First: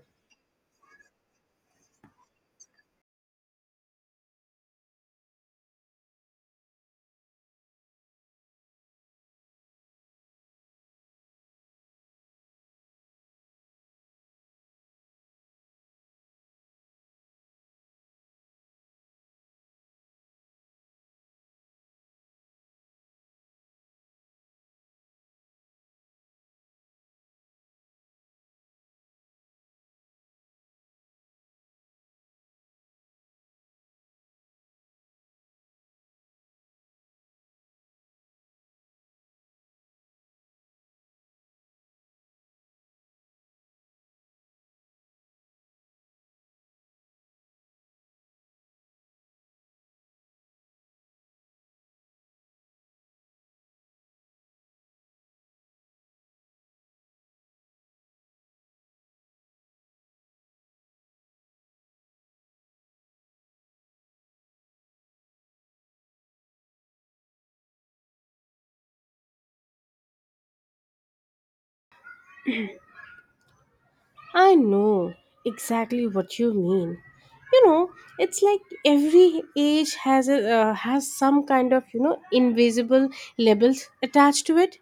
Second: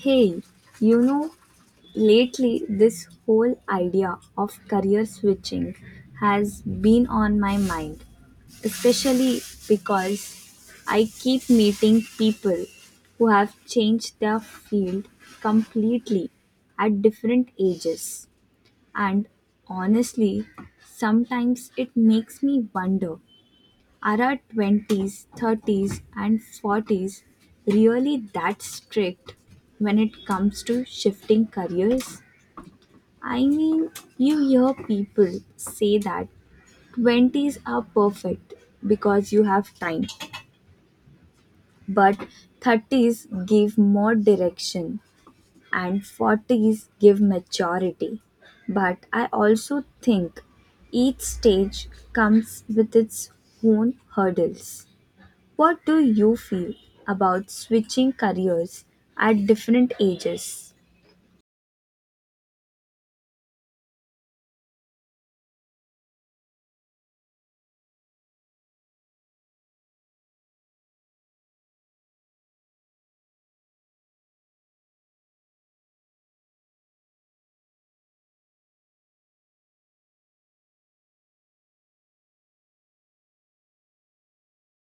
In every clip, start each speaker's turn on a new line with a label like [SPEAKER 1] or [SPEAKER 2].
[SPEAKER 1] Hey, you know, lately this whole idea of career switching has been on my mind, especially because I keep meeting people who have changed their field completely at different ages. And honestly, sometimes it makes me wonder, are our twenties, thirties, and forties really that strict when it comes to shifting careers? I mean, you hear people say that 20s are perfect because you have time, but 30s give more direction and 40s give maturity. But I also think each stage comes with its own hurdles. What do you feel about switching careers at different ages?
[SPEAKER 2] I know exactly what you mean. You know, it's like every age has a has some kind of invisible labels attached to it.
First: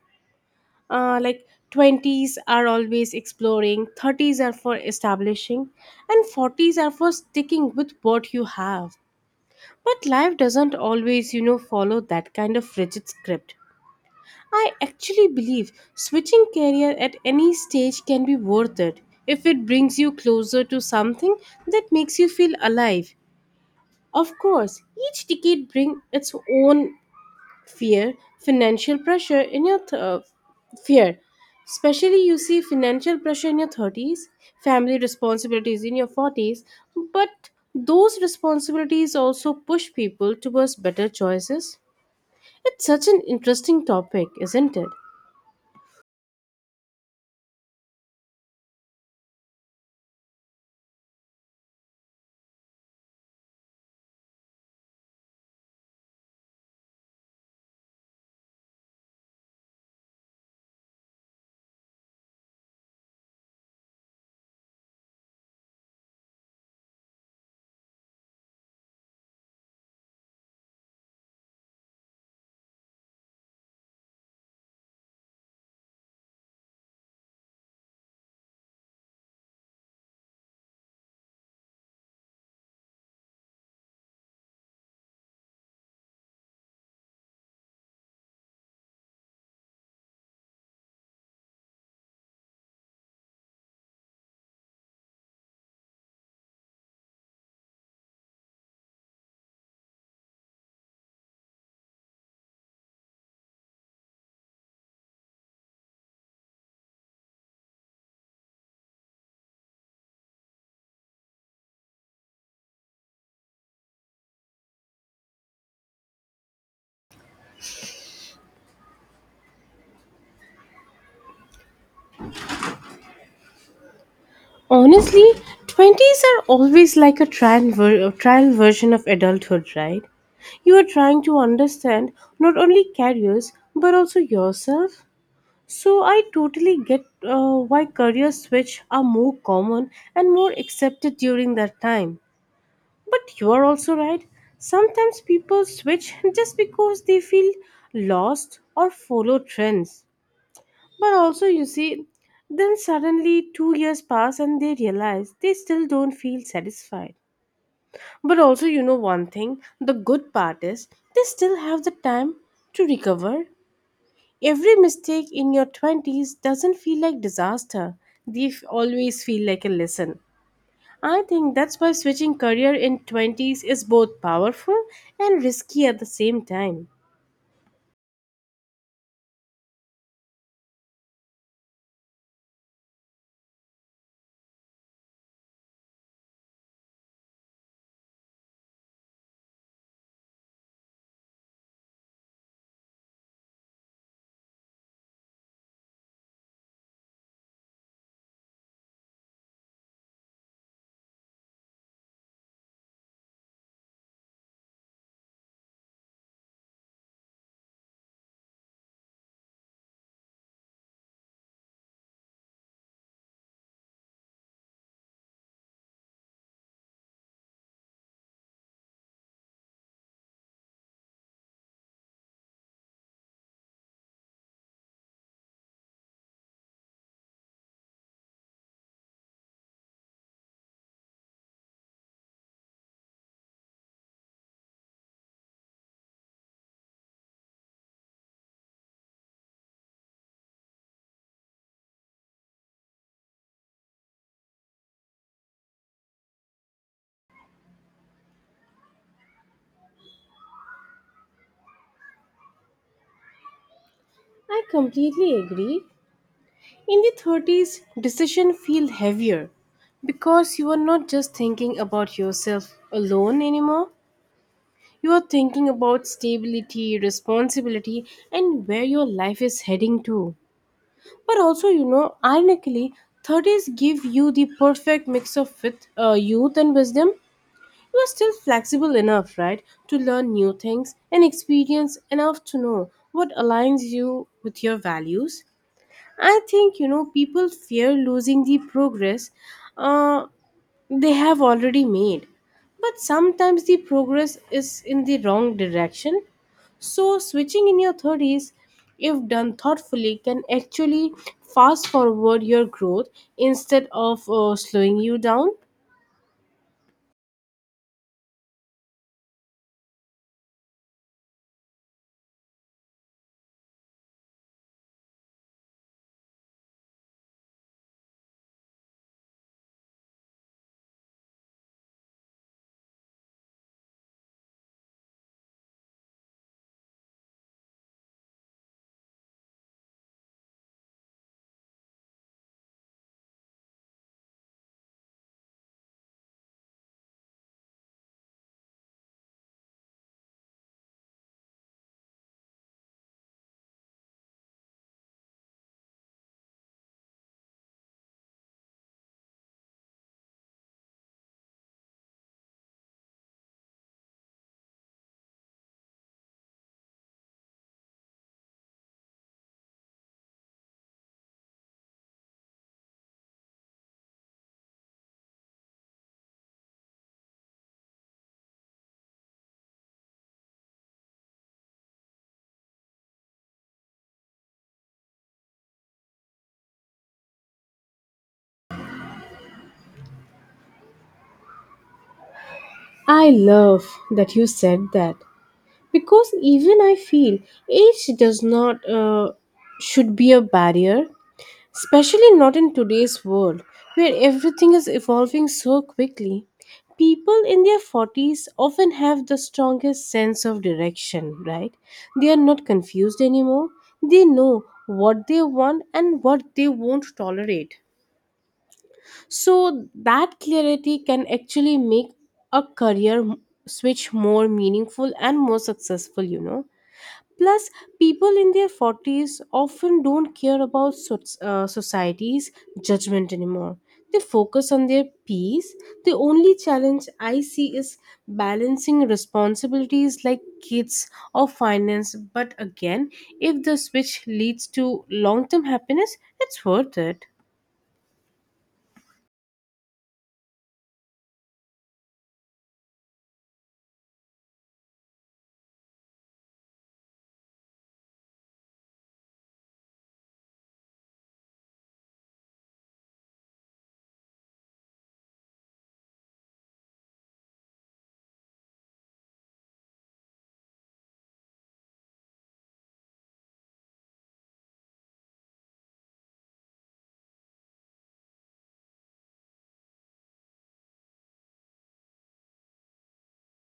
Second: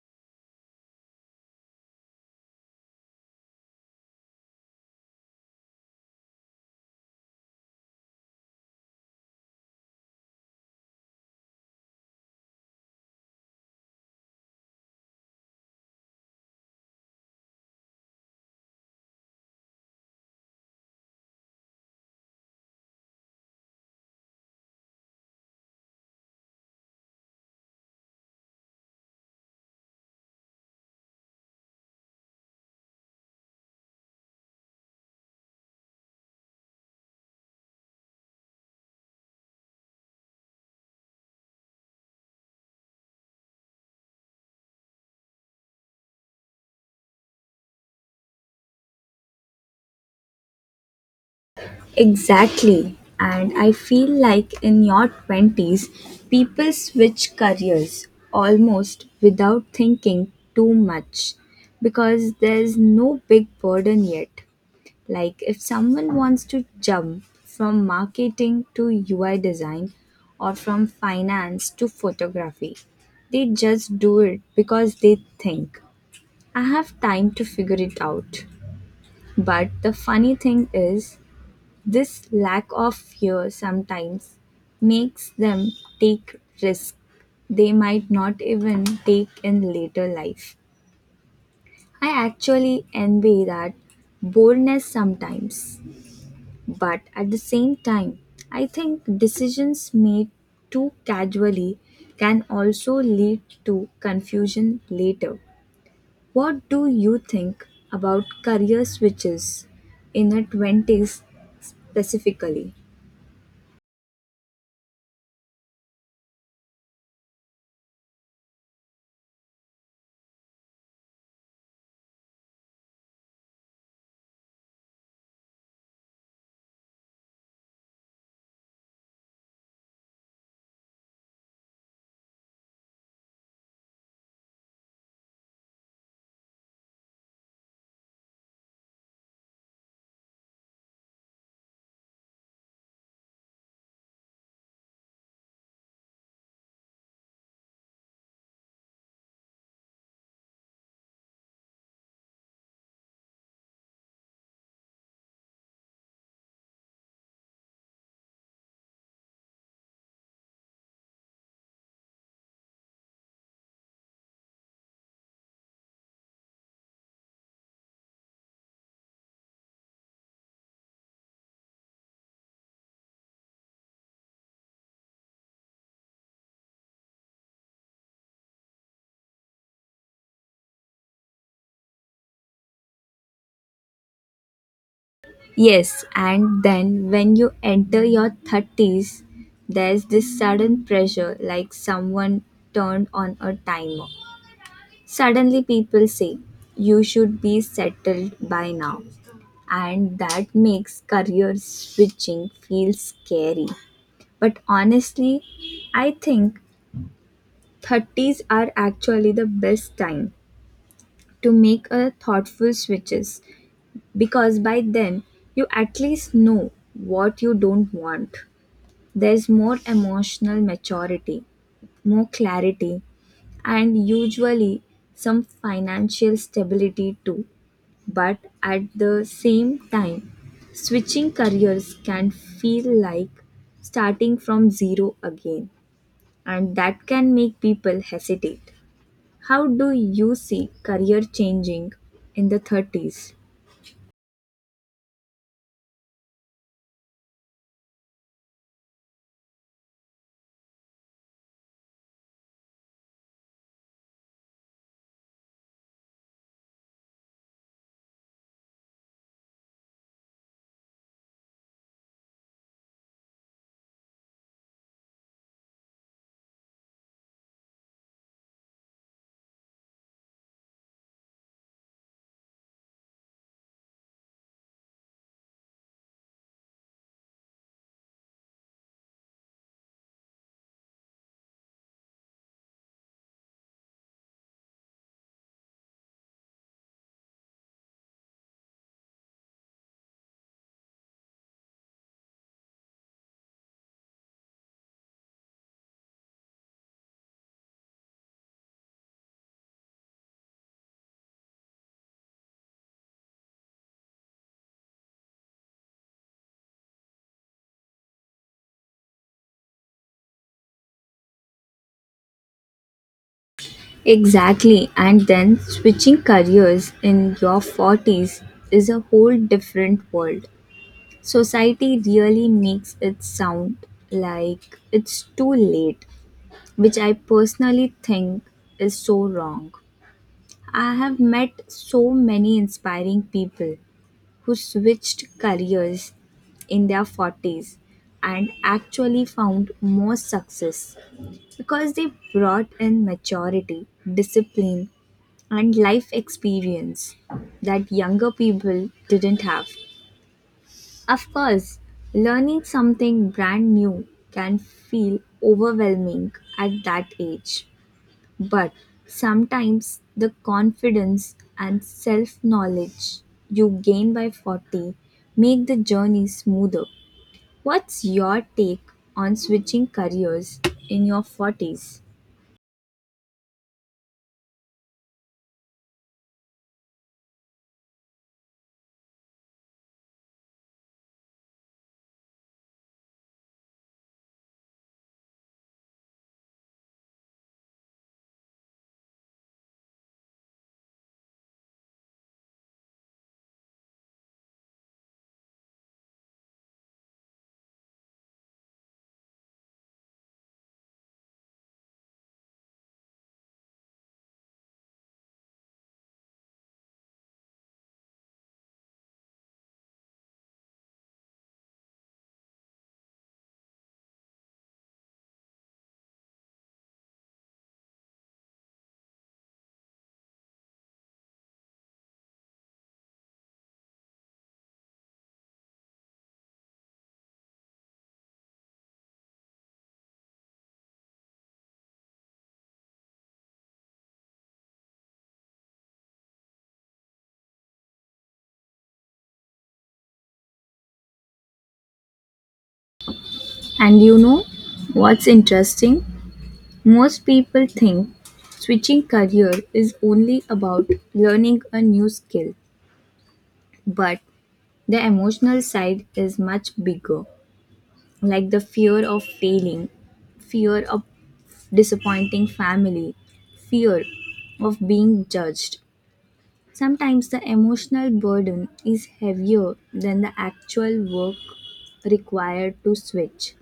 [SPEAKER 2] Like twenties are always exploring, thirties are for establishing, and forties are for sticking with what you have. But life doesn't always follow that kind of rigid script. I actually believe switching career at any stage can be worth it if it brings you closer to something that makes you feel alive. Of course, each decade brings its own fear, financial pressure in your th- uh, fear. Especially you see financial pressure in your 30s, family responsibilities in your 40s, but those responsibilities also push people towards better choices. It's such an interesting topic, isn't it?
[SPEAKER 1] Exactly. And I feel like in your 20s, people switch careers almost without thinking too much because there's no big burden yet. Like, if someone wants to jump from marketing to UI design or from finance to photography, they just do it because they think I have time to figure it out. But the funny thing is, this lack of fear sometimes makes them take risks they might not even take in later life. I actually envy that boldness sometimes. But at the same time, I think decisions made too casually can also lead to confusion later. What do you think about career switches in your 20s specifically?
[SPEAKER 2] Honestly, 20s are always like a a trial version of adulthood, right? You are trying to understand not only careers but also yourself. So I totally get why career switch are more common and more accepted during that time. But you are also right. Sometimes people switch just because they feel lost or follow trends. But also, you see, then suddenly 2 years pass and they realize they still don't feel satisfied. But also, one thing the good part is they still have the time to recover. Every mistake in your 20s doesn't feel like disaster, always feel like a lesson. I think that's why switching career in 20s is both powerful and risky at the same time.
[SPEAKER 1] Yes, and then when you enter your 30s, there's this sudden pressure like someone turned on a timer. Suddenly, people say you should be settled by now, and that makes career switching feel scary. But honestly, I think 30s are actually the best time to make a thoughtful switches because by then you at least know what you don't want. There's more emotional maturity, more clarity, and usually some financial stability too. But at the same time, switching careers can feel like starting from zero again, and that can make people hesitate. How do you see career changing in the 30s?
[SPEAKER 2] I completely agree. In the 30s, decisions feel heavier because you are not just thinking about yourself alone anymore. You are thinking about stability, responsibility, and where your life is heading to. But also, ironically, 30s give you the perfect mix of youth and wisdom. You are still flexible enough, right, to learn new things and experience enough to know what aligns you with your values. I think people fear losing the progress uh, they have already made. But sometimes the progress is in the wrong direction. So switching in your 30s, if done thoughtfully, can actually fast forward your growth instead of slowing you down.
[SPEAKER 1] Exactly, and then switching careers in your 40s is a whole different world. Society really makes it sound like it's too late, which I personally think is so wrong. I have met so many inspiring people who switched careers in their 40s and actually found more success because they brought in maturity, discipline, and life experience that younger people didn't have. Of course, learning something brand new can feel overwhelming at that age, but sometimes the confidence and self knowledge you gain by 40 make the journey smoother. What's your take on switching careers in your 40s?
[SPEAKER 2] I love that you said that because even I feel age does not should be a barrier. Especially not in today's world, where everything is evolving so quickly. People in their 40s often have the strongest sense of direction, right? They are not confused anymore. They know what they want and what they won't tolerate. So that clarity can actually make a switch more meaningful and more successful, you know. Plus, people in their 40s often don't care about society's judgment anymore. They focus on their peace. The only challenge I see is balancing responsibilities like kids or finance. But again, if the switch leads to long term happiness, it's worth it.
[SPEAKER 1] And you know what's interesting? Most people think switching career is only about learning a new skill, but the emotional side is much bigger, like the fear of failing, fear of disappointing family, fear of being judged. Sometimes the emotional burden is heavier than the actual work required to switch.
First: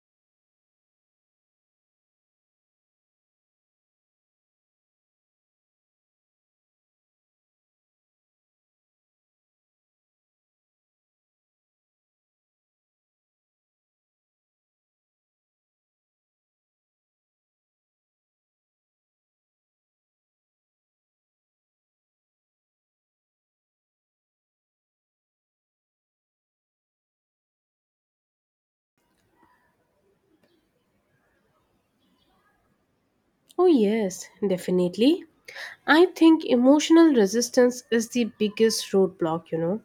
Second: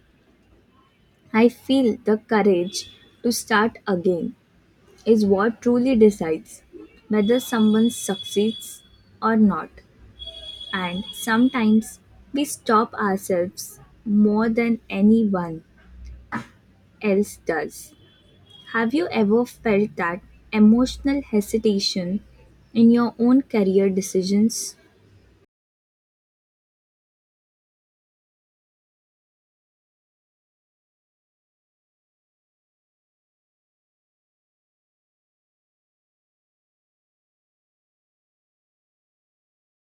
[SPEAKER 1] I feel the courage to start again is what truly decides whether someone succeeds or not. And sometimes we stop ourselves more than anyone else does. Have you ever felt that emotional hesitation in your own career decisions?
[SPEAKER 2] Oh, yes, definitely. I think emotional resistance is the biggest roadblock, you know.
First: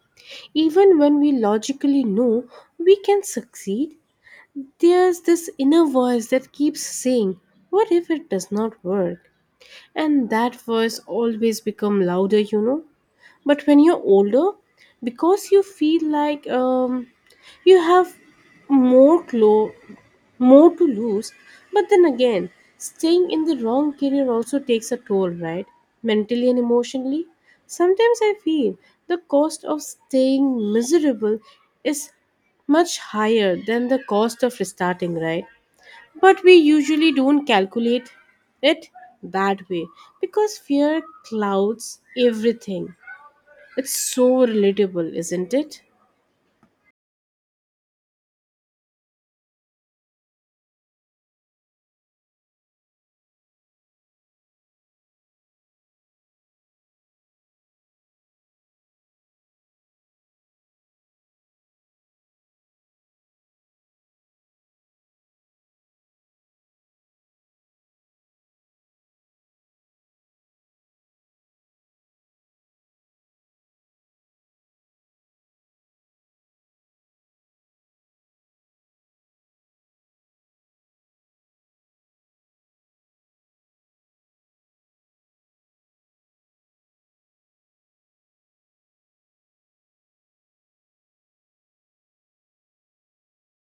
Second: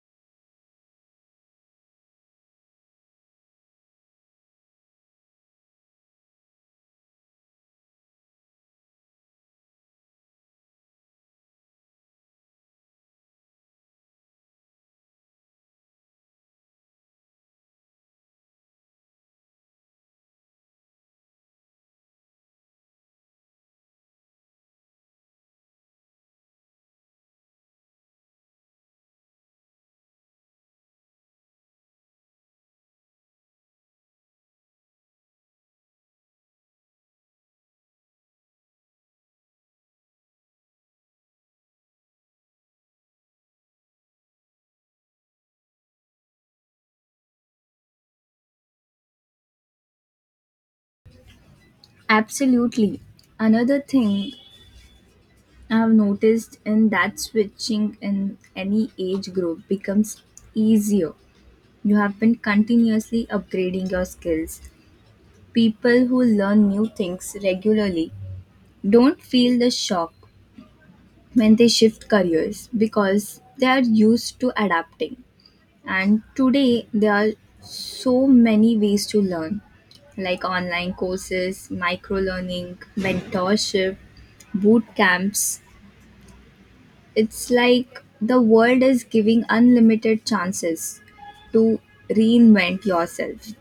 [SPEAKER 2] Even when we logically know we can succeed, there's this inner voice that keeps saying, what if it does not work? And that voice always becomes louder, you know. But when you're older, because you feel like you have more clo- more to lose. But then again, staying in the wrong career also takes a toll, right? Mentally and emotionally. Sometimes I feel the cost of staying miserable is much higher than the cost of restarting, right? But we usually don't calculate it that way because fear clouds everything. It's so relatable, isn't it?
[SPEAKER 1] Absolutely. Another thing I've noticed in that switching in any age group becomes easier. You have been continuously upgrading your skills. People who learn new things regularly don't feel the shock when they shift careers because they are used to adapting. And today, there are so many ways to learn, like online courses, micro learning, mentorship, boot camps. It's like the world is giving unlimited chances to reinvent yourself.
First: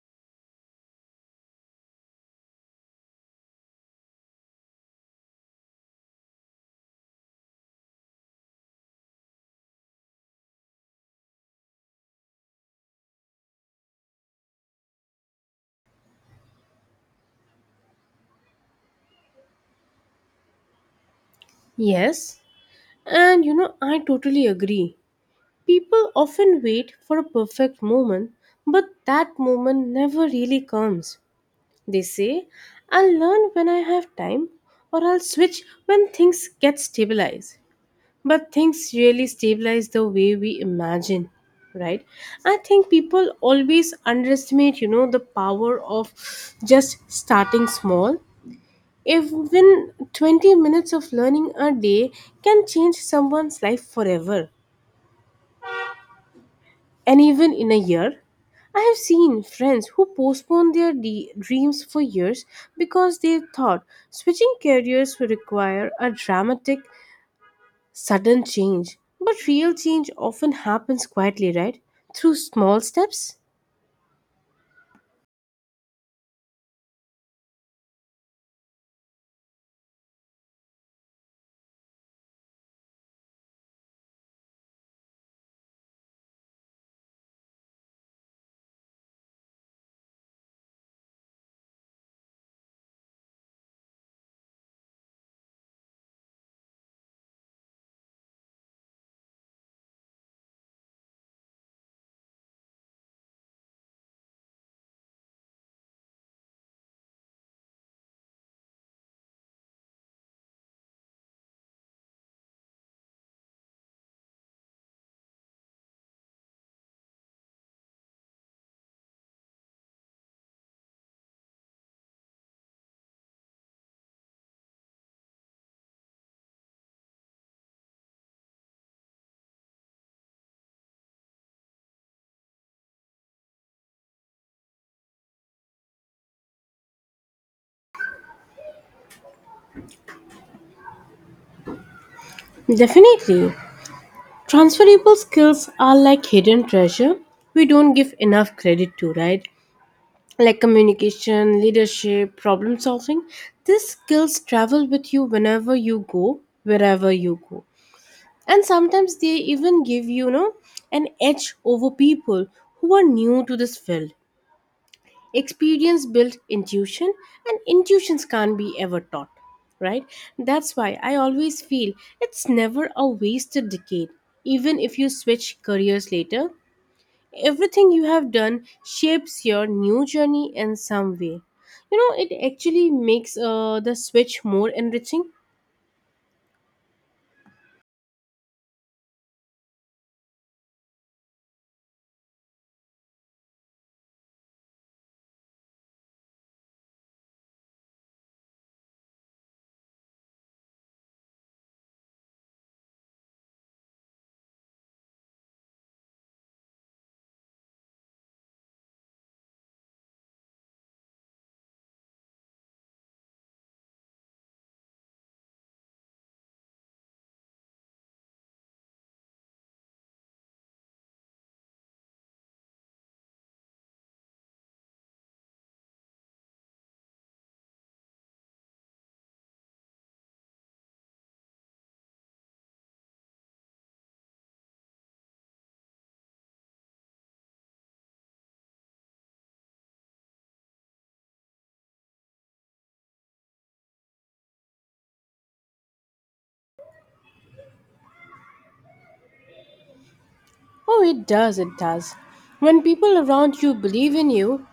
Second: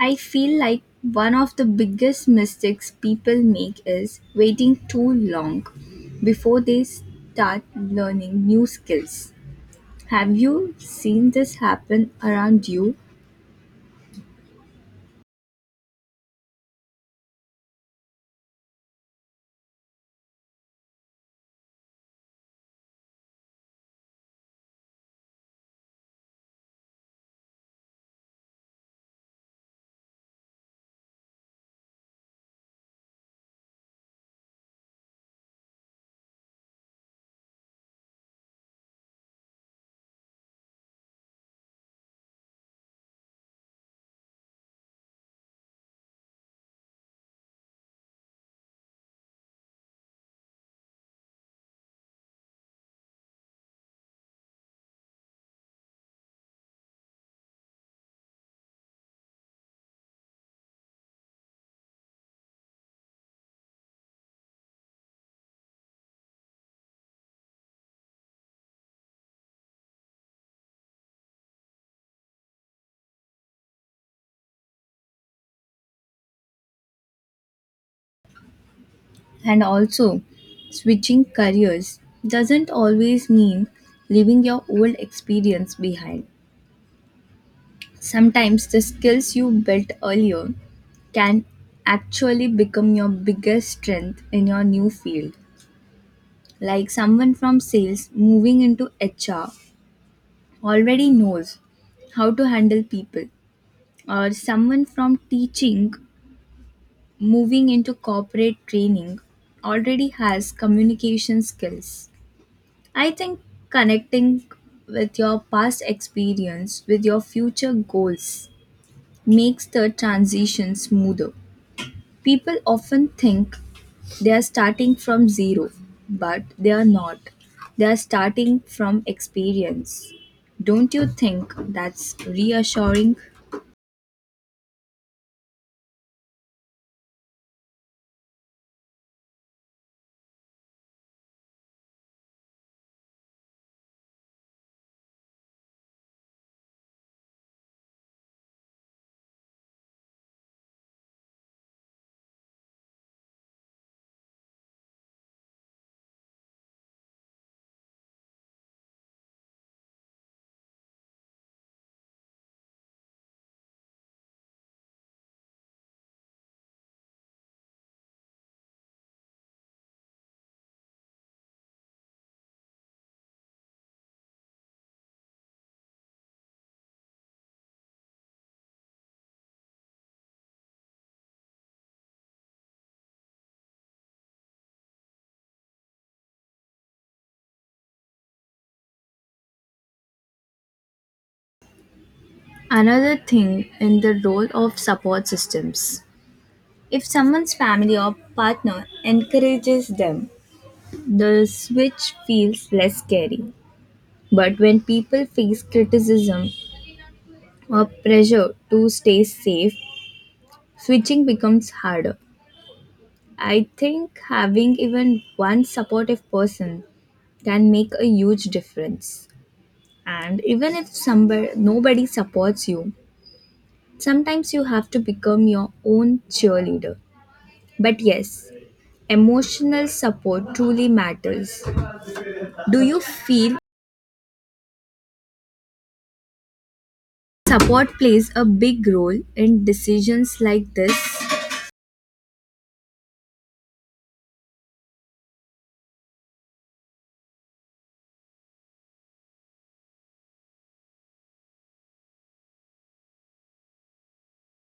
[SPEAKER 1] I feel like one of the biggest mistakes people make is waiting too long before they start learning new skills. Have you seen this happen around you?
[SPEAKER 2] Yes. And you know, I totally agree. People often wait for a perfect moment, but that moment never really comes. They say, I'll learn when I have time, or I'll switch when things get stabilized. But things really stabilize the way we imagine, right? I think people always underestimate, you know, the power of just starting small. Even 20 minutes of learning a day can change someone's life forever, and even in a year. I have seen friends who postponed their dreams for years because they thought switching careers would require a dramatic, sudden change. But real change often happens quietly, right? Through small steps?
[SPEAKER 1] And also, switching careers doesn't always mean leaving your old experience behind. Sometimes the skills you built earlier can actually become your biggest strength in your new field. Like someone from sales moving into HR already knows how to handle people, or someone from teaching moving into corporate training already has communication skills. I think connecting with your past experience with your future goals makes the transition smoother. People often think they are starting from zero, but they are not. They are starting from experience. Don't you think that's reassuring?
[SPEAKER 2] Definitely. Transferable skills are like hidden treasure we don't give enough credit to, right? Like communication, leadership, problem solving. These skills travel with you whenever you go, wherever you go. And sometimes they even give you, you know, an edge over people who are new to this field. Experience builds intuition, and intuitions can't be ever taught, right? That's why I always feel it's never a wasted decade, even if you switch careers later. Everything you have done shapes your new journey in some way. You know, it actually makes the switch more enriching.
[SPEAKER 1] Another thing in the role of support systems. If someone's family or partner encourages them, the switch feels less scary. But when people face criticism or pressure to stay safe, switching becomes harder. I think having even one supportive person can make a huge difference. And even if somebody nobody supports you, sometimes you have to become your own cheerleader. But yes, emotional support truly matters. Do you feel support plays a big role in decisions like this?
[SPEAKER 2] Oh, it does, it does. When people around you believe in you,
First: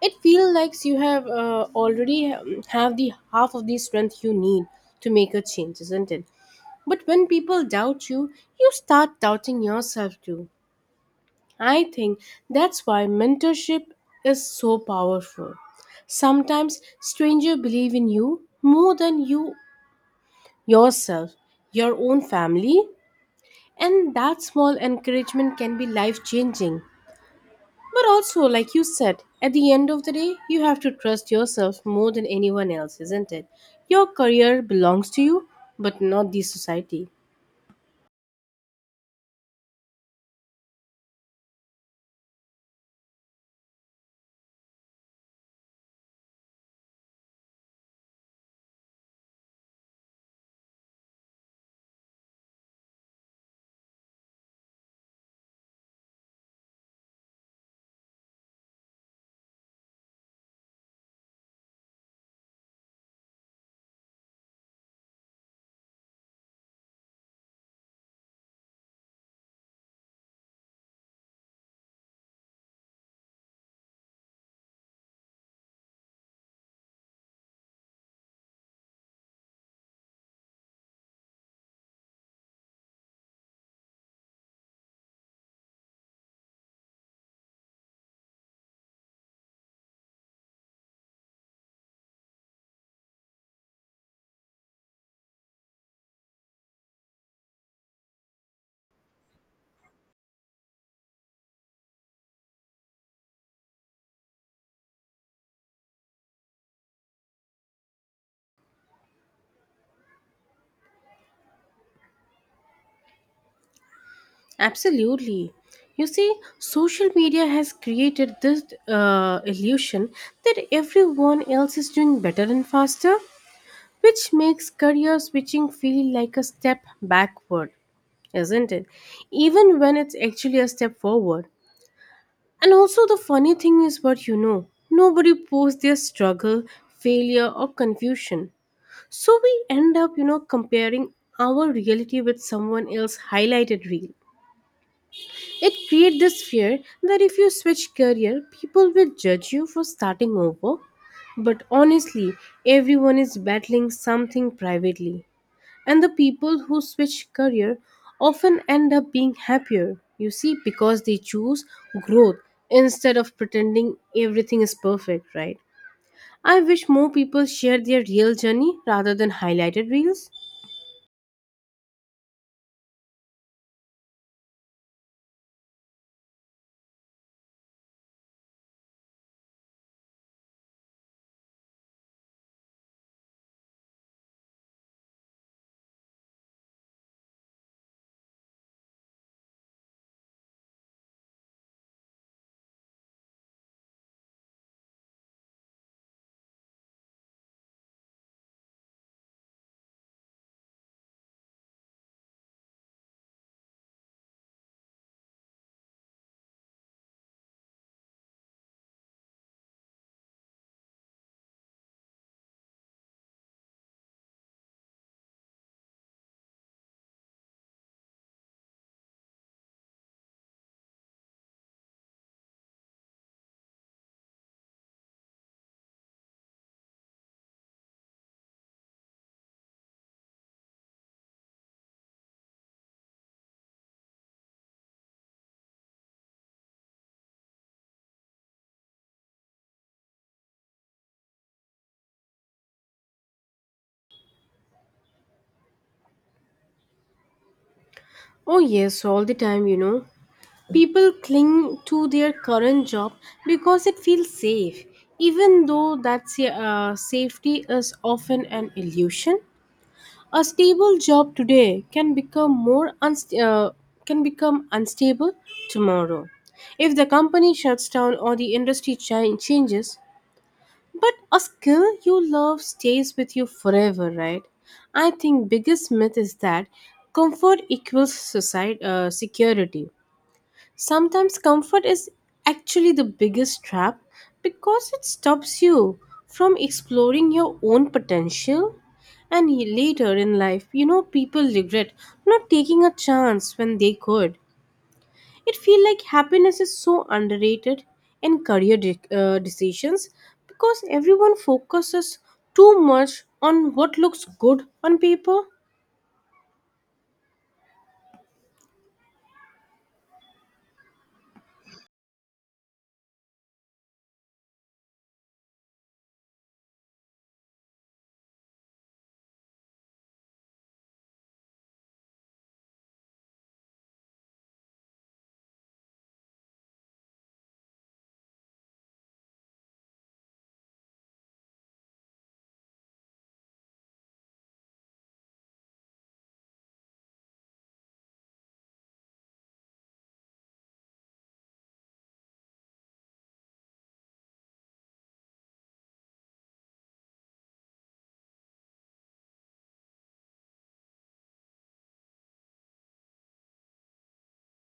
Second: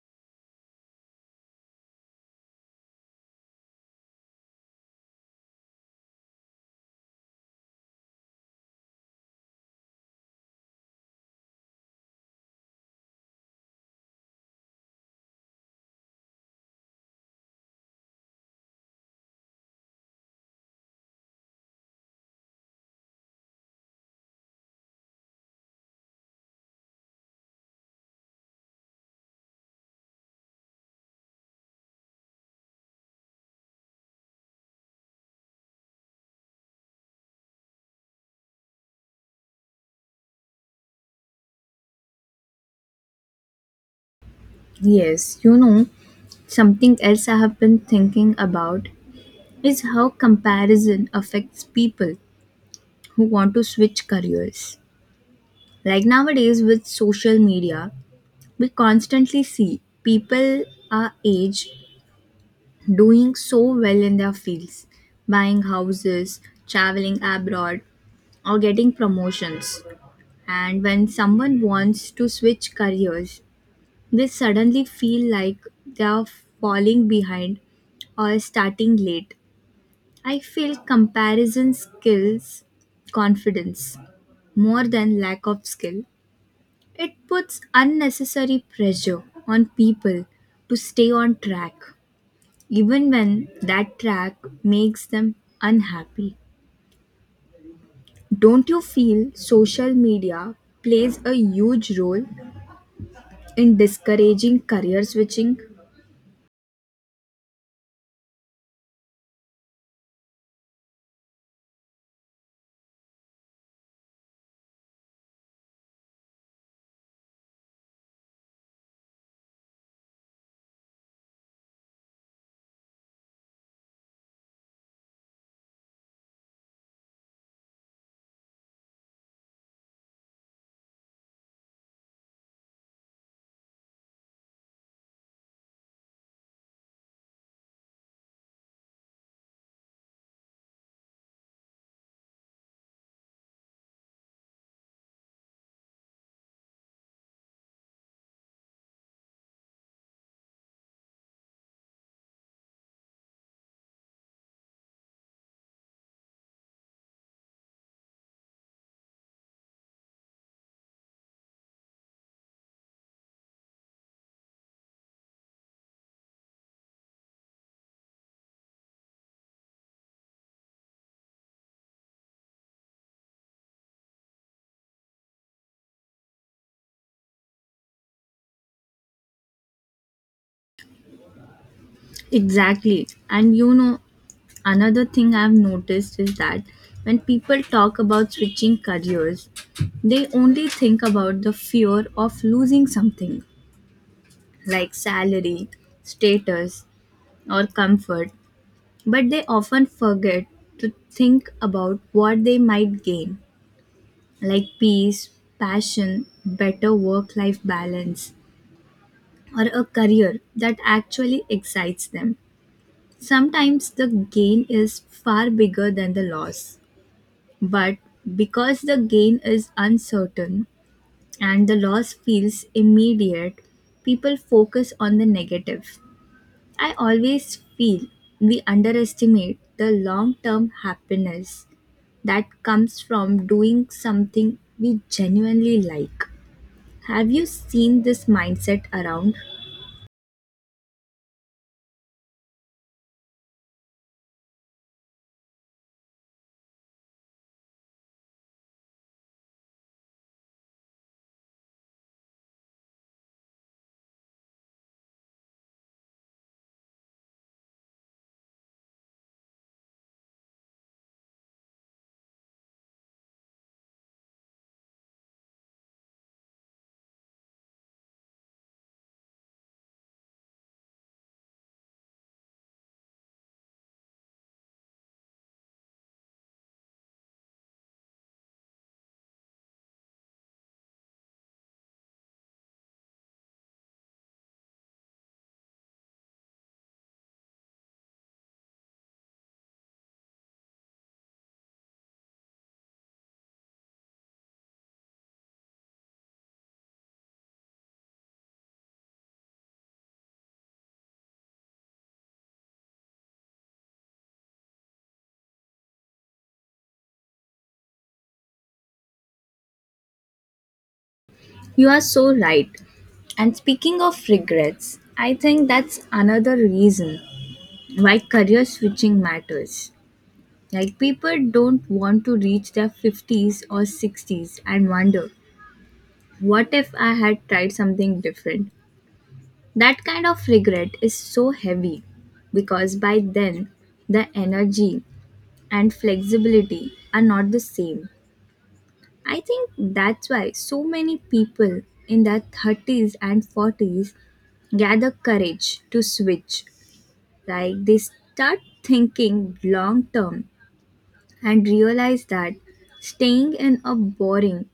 [SPEAKER 2] it feels like you have already have the half of the strength you need to make a change, isn't it? But when people doubt you, you start doubting yourself too. I think that's why mentorship is so powerful. Sometimes strangers believe in you more than you yourself, your own family, and that small encouragement can be life changing. But also, like you said, at the end of the day, you have to trust yourself more than anyone else, isn't it? Your career belongs to you, but not the society.
[SPEAKER 1] Yes, you know, something else I have been thinking about is how comparison affects people who want to switch careers. Like nowadays with social media, we constantly see people our age doing so well in their fields, buying houses, traveling abroad, or getting promotions. And when someone wants to switch careers, they suddenly feel like they are falling behind or starting late. I feel comparison skills confidence more than lack of skill. It puts unnecessary pressure on people to stay on track, even when that track makes them unhappy. Don't you feel social media plays a huge role in discouraging career switching?
[SPEAKER 2] Absolutely. You see, social media has created this illusion that everyone else is doing better and faster, which makes career switching feel like a step backward, isn't it? Even when it's actually a step forward. And also, the funny thing is, what nobody posts their struggle, failure, or confusion. So we end up, you know, comparing our reality with someone else's highlighted reel. It creates this fear that if you switch career, people will judge you for starting over. But honestly, everyone is battling something privately. And the people who switch career often end up being happier, you see, because they choose growth instead of pretending everything is perfect, right? I wish more people share their real journey rather than highlighted reels.
[SPEAKER 1] Exactly. And you know, another thing I've noticed is that when people talk about switching careers, they only think about the fear of losing something like salary, status, or comfort, but they often forget to think about what they might gain, like peace, passion, better work life balance, or a career that actually excites them. Sometimes the gain is far bigger than the loss, but because the gain is uncertain and the loss feels immediate, people focus on the negative. I always feel we underestimate the long term happiness that comes from doing something we genuinely like. Have you seen this mindset around?
[SPEAKER 2] Oh, yes, all the time, you know. People cling to their current job because it feels safe, even though that safety is often an illusion. A stable job today can become can become unstable tomorrow if the company shuts down or the industry changes. But a skill you love stays with you forever, right? I think biggest myth is that comfort equals security. Sometimes comfort is actually the biggest trap because it stops you from exploring your own potential. And later in life, you know, people regret not taking a chance when they could. It feels like happiness is so underrated in decisions because everyone focuses too much on what looks good on paper.
[SPEAKER 1] You are so right. And speaking of regrets, I think that's another reason why career switching matters. Like, people don't want to reach their 50s or 60s and wonder, what if I had tried something different? That kind of regret is so heavy because by then the energy and flexibility are not the same. I think that's why so many people in their 30s and 40s gather courage to switch. Like they start thinking long term and realize that staying in a boring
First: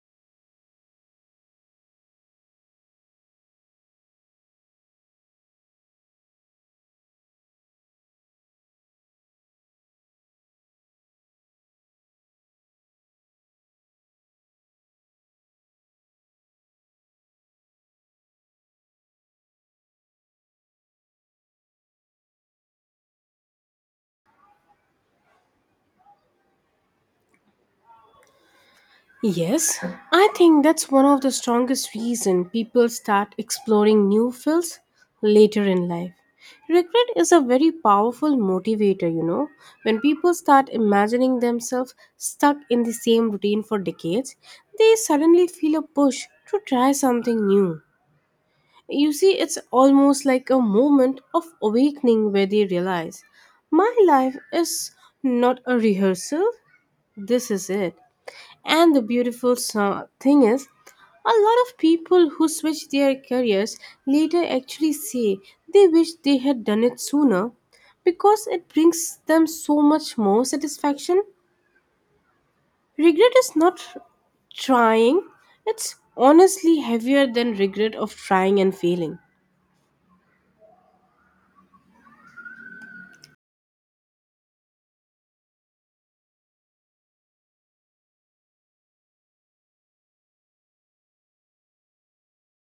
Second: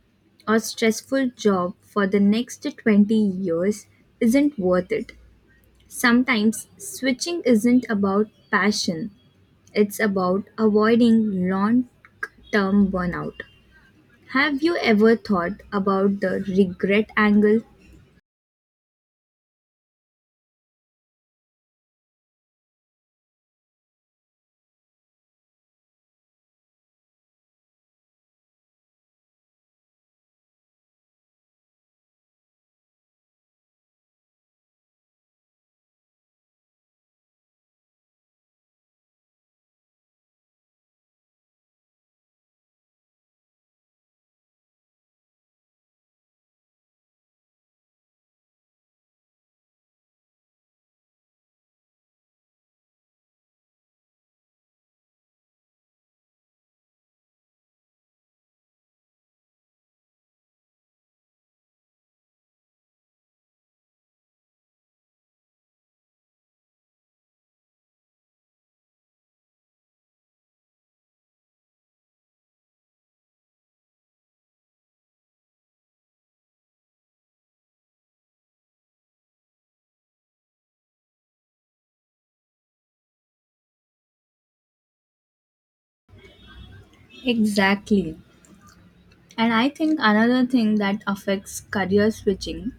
[SPEAKER 1] or stressful job for the next 20 years isn't worth it. Sometimes switching isn't about passion, it's about avoiding long term burnout. Have you ever thought about the regret angle?
[SPEAKER 2] Yes, I think that's one of the strongest reasons people start exploring new fields later in life. Regret is a very powerful motivator, you know. When people start imagining themselves stuck in the same routine for decades, they suddenly feel a push to try something new. You see, it's almost like a moment of awakening where they realize my life is not a rehearsal, this is it. And the thing is, a lot of people who switch their careers later actually say they wish they had done it sooner because it brings them so much more satisfaction. Regret is not trying, it's honestly heavier than regret of trying and failing.
[SPEAKER 1] Exactly. And I think another thing that affects career switching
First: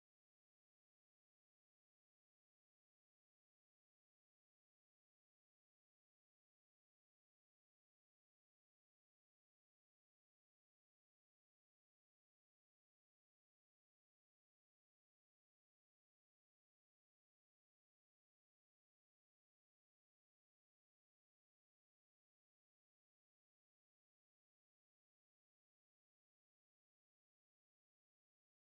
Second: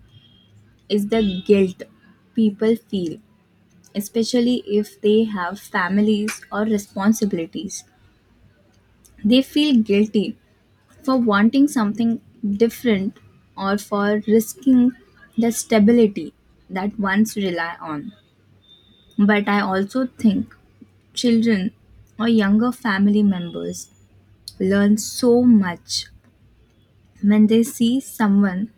[SPEAKER 1] is the guilt people feel, especially if they have families or responsibilities. They feel guilty for wanting something different or for risking the stability that ones rely on. But I also think children or younger family members learn so much when they see someone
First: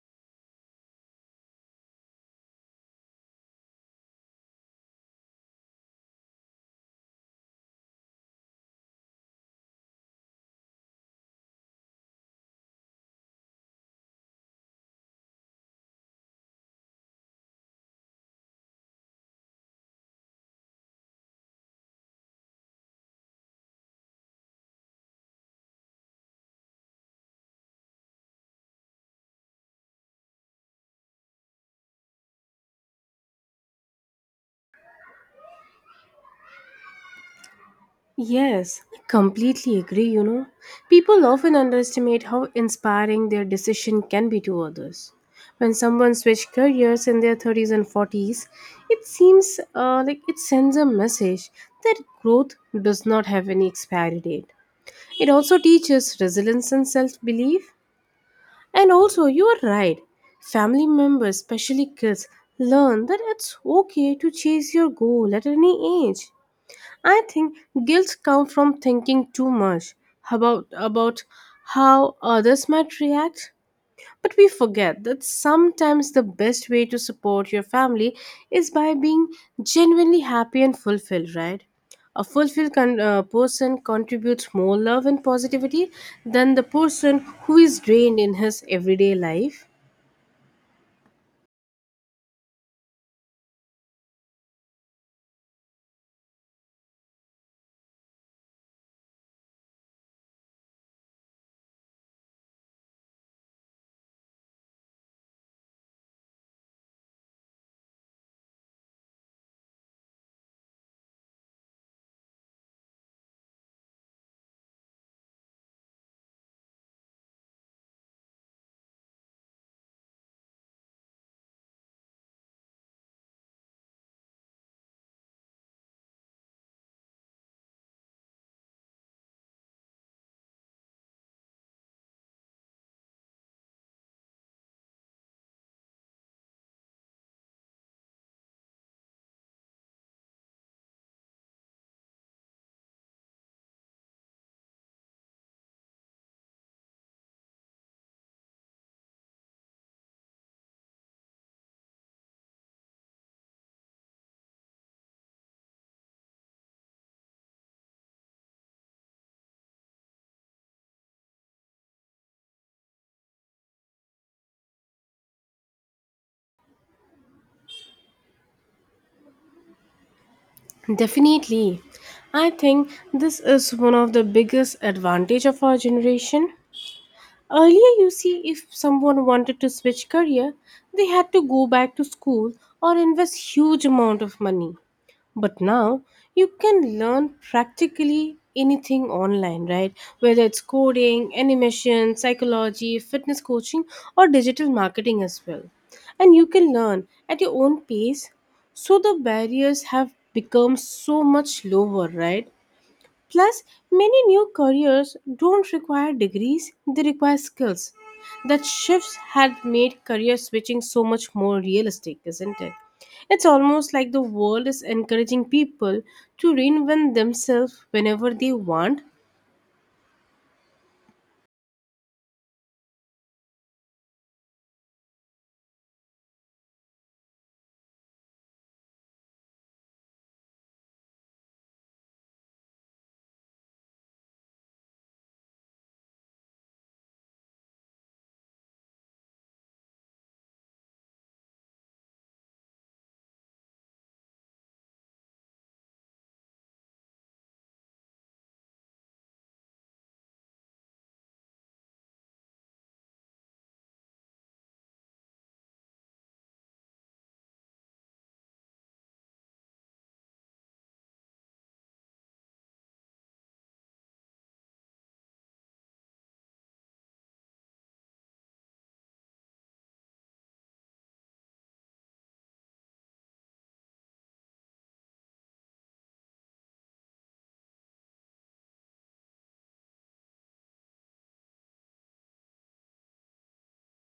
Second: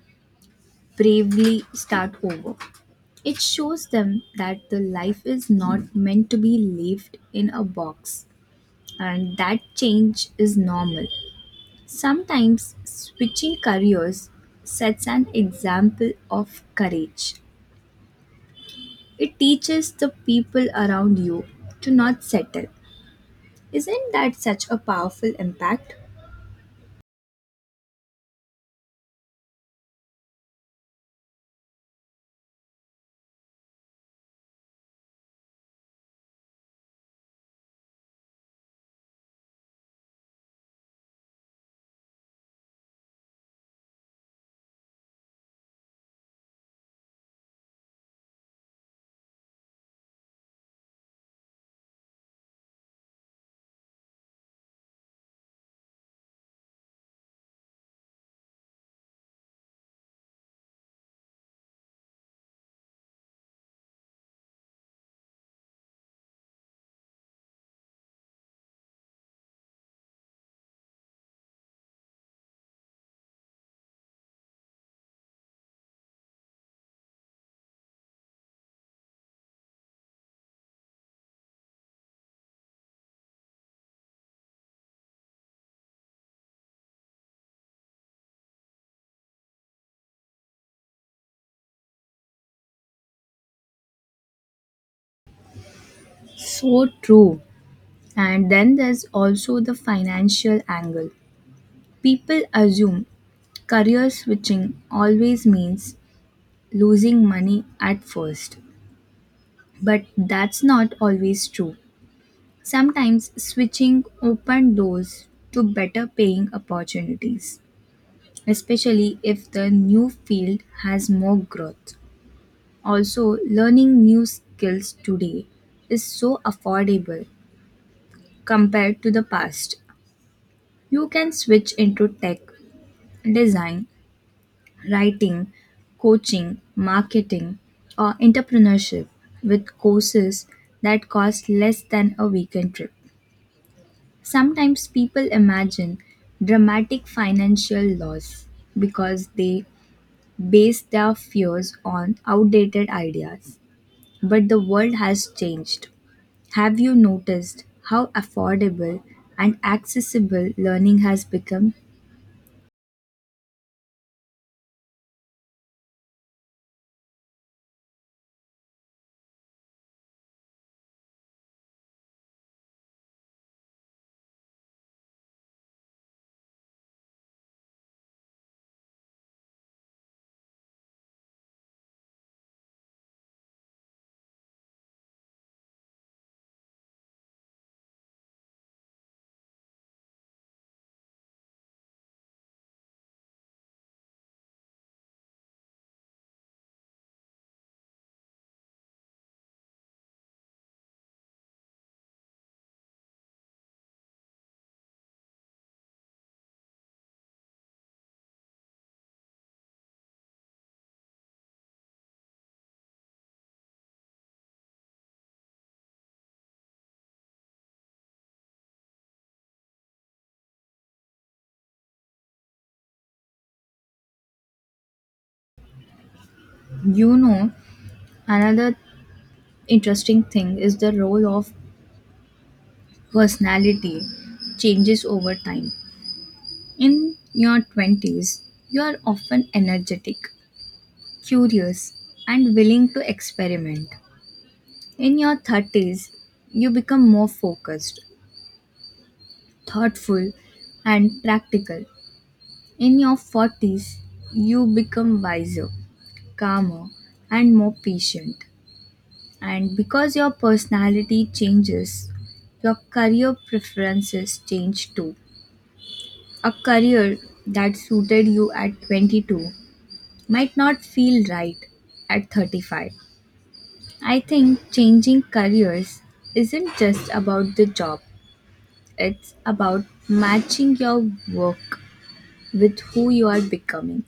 [SPEAKER 1] bravely start over. It shows them that the life is not meant to be lived in a box and that change is normal. Sometimes switching careers sets an example of courage. It teaches the people around you to not settle. Isn't that such a powerful impact?
[SPEAKER 2] Yes, I completely agree, you know. People often underestimate how inspiring their decision can be to others. When someone switches careers in their 30s and 40s, it seems like it sends a message that growth does not have any expiry date. It also teaches resilience and self belief. And also, you are right, family members, especially kids, learn that it's okay to chase your goal at any age. I think guilt comes from thinking too much about how others might react. But we forget that sometimes the best way to support your family is by being genuinely happy and fulfilled, right? A person contributes more love and positivity than the person who is drained in his everyday life.
[SPEAKER 1] So true. And then there's also the financial angle. People assume career switching always means losing money at first, but that's not always true. Sometimes switching open doors to better paying opportunities, especially if the new field has more growth. Also, learning new skills today is so affordable compared to the past. You can switch into tech, design, writing, coaching, marketing, or entrepreneurship with courses that cost less than a weekend trip. Sometimes people imagine dramatic financial loss because they base their fears on outdated ideas. But the world has changed. Have you noticed how affordable and accessible learning has become?
[SPEAKER 2] Definitely. I think this is one of the biggest advantage of our generation. Earlier, you see, if someone wanted to switch career, they had to go back to school or invest huge amount of money. But now, you can learn practically anything online, right? Whether it's coding, animation, psychology, fitness coaching, or digital marketing as well. And you can learn at your own pace. So the barriers have become so much lower, right? Plus, many new careers don't require degrees, they require skills. That shifts had made career switching so much more realistic, isn't it? It's almost like the world is encouraging people to reinvent themselves whenever they want.
[SPEAKER 1] You know, another interesting thing is the role of personality changes over time. In your 20s, you are often energetic, curious, and willing to experiment. In your 30s, you become more focused, thoughtful, and practical. In your 40s, you become wiser, calmer, and more patient. And because your personality changes, your career preferences change too. A career that suited you at 22 might not feel right at 35. I think changing careers isn't just about the job, it's about matching your work with who you are becoming.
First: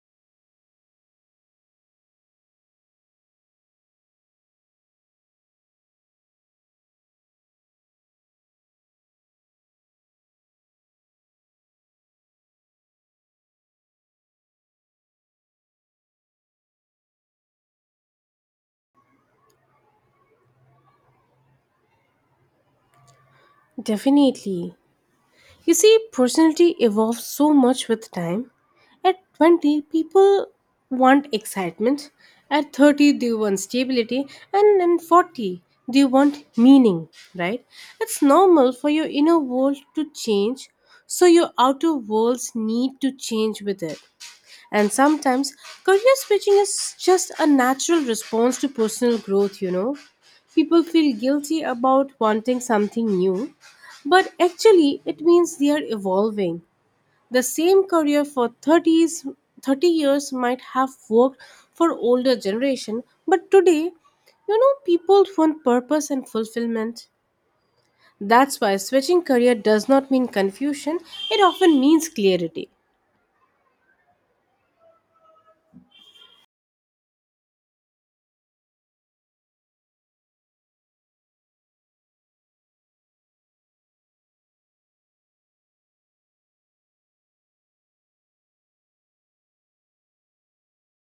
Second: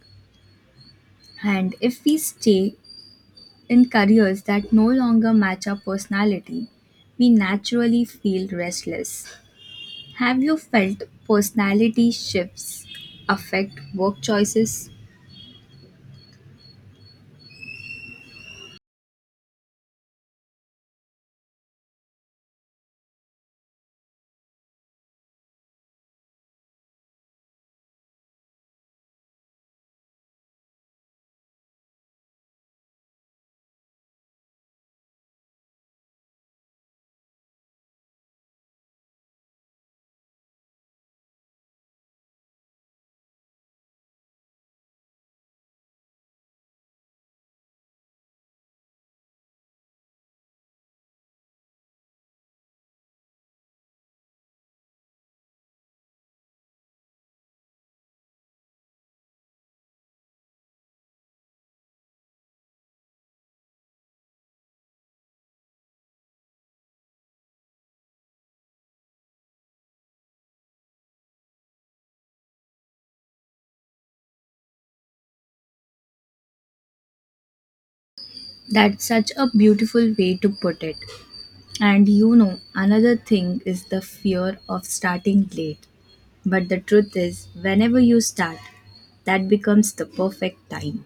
[SPEAKER 1] And if we stay in careers that no longer match our personality, we naturally feel restless. Have you felt personality shifts affect work choices?
[SPEAKER 2] Definitely. You see, personality evolves so much with time. At 20, people want excitement. At 30, they want stability. And in 40, they want meaning, right? It's normal for your inner world to change, so your outer worlds need to change with it. And sometimes career switching is just a natural response to personal growth, you know. People feel guilty about wanting something new, but actually it means they are evolving. The same career for 30 years might have worked for older generation, but today, you know, people want purpose and fulfillment. That's why switching career does not mean confusion, it often means clarity.
[SPEAKER 1] That's such a beautiful way to put it. And you know, another thing is the fear of starting late. But the truth is, whenever you start, that becomes the perfect time.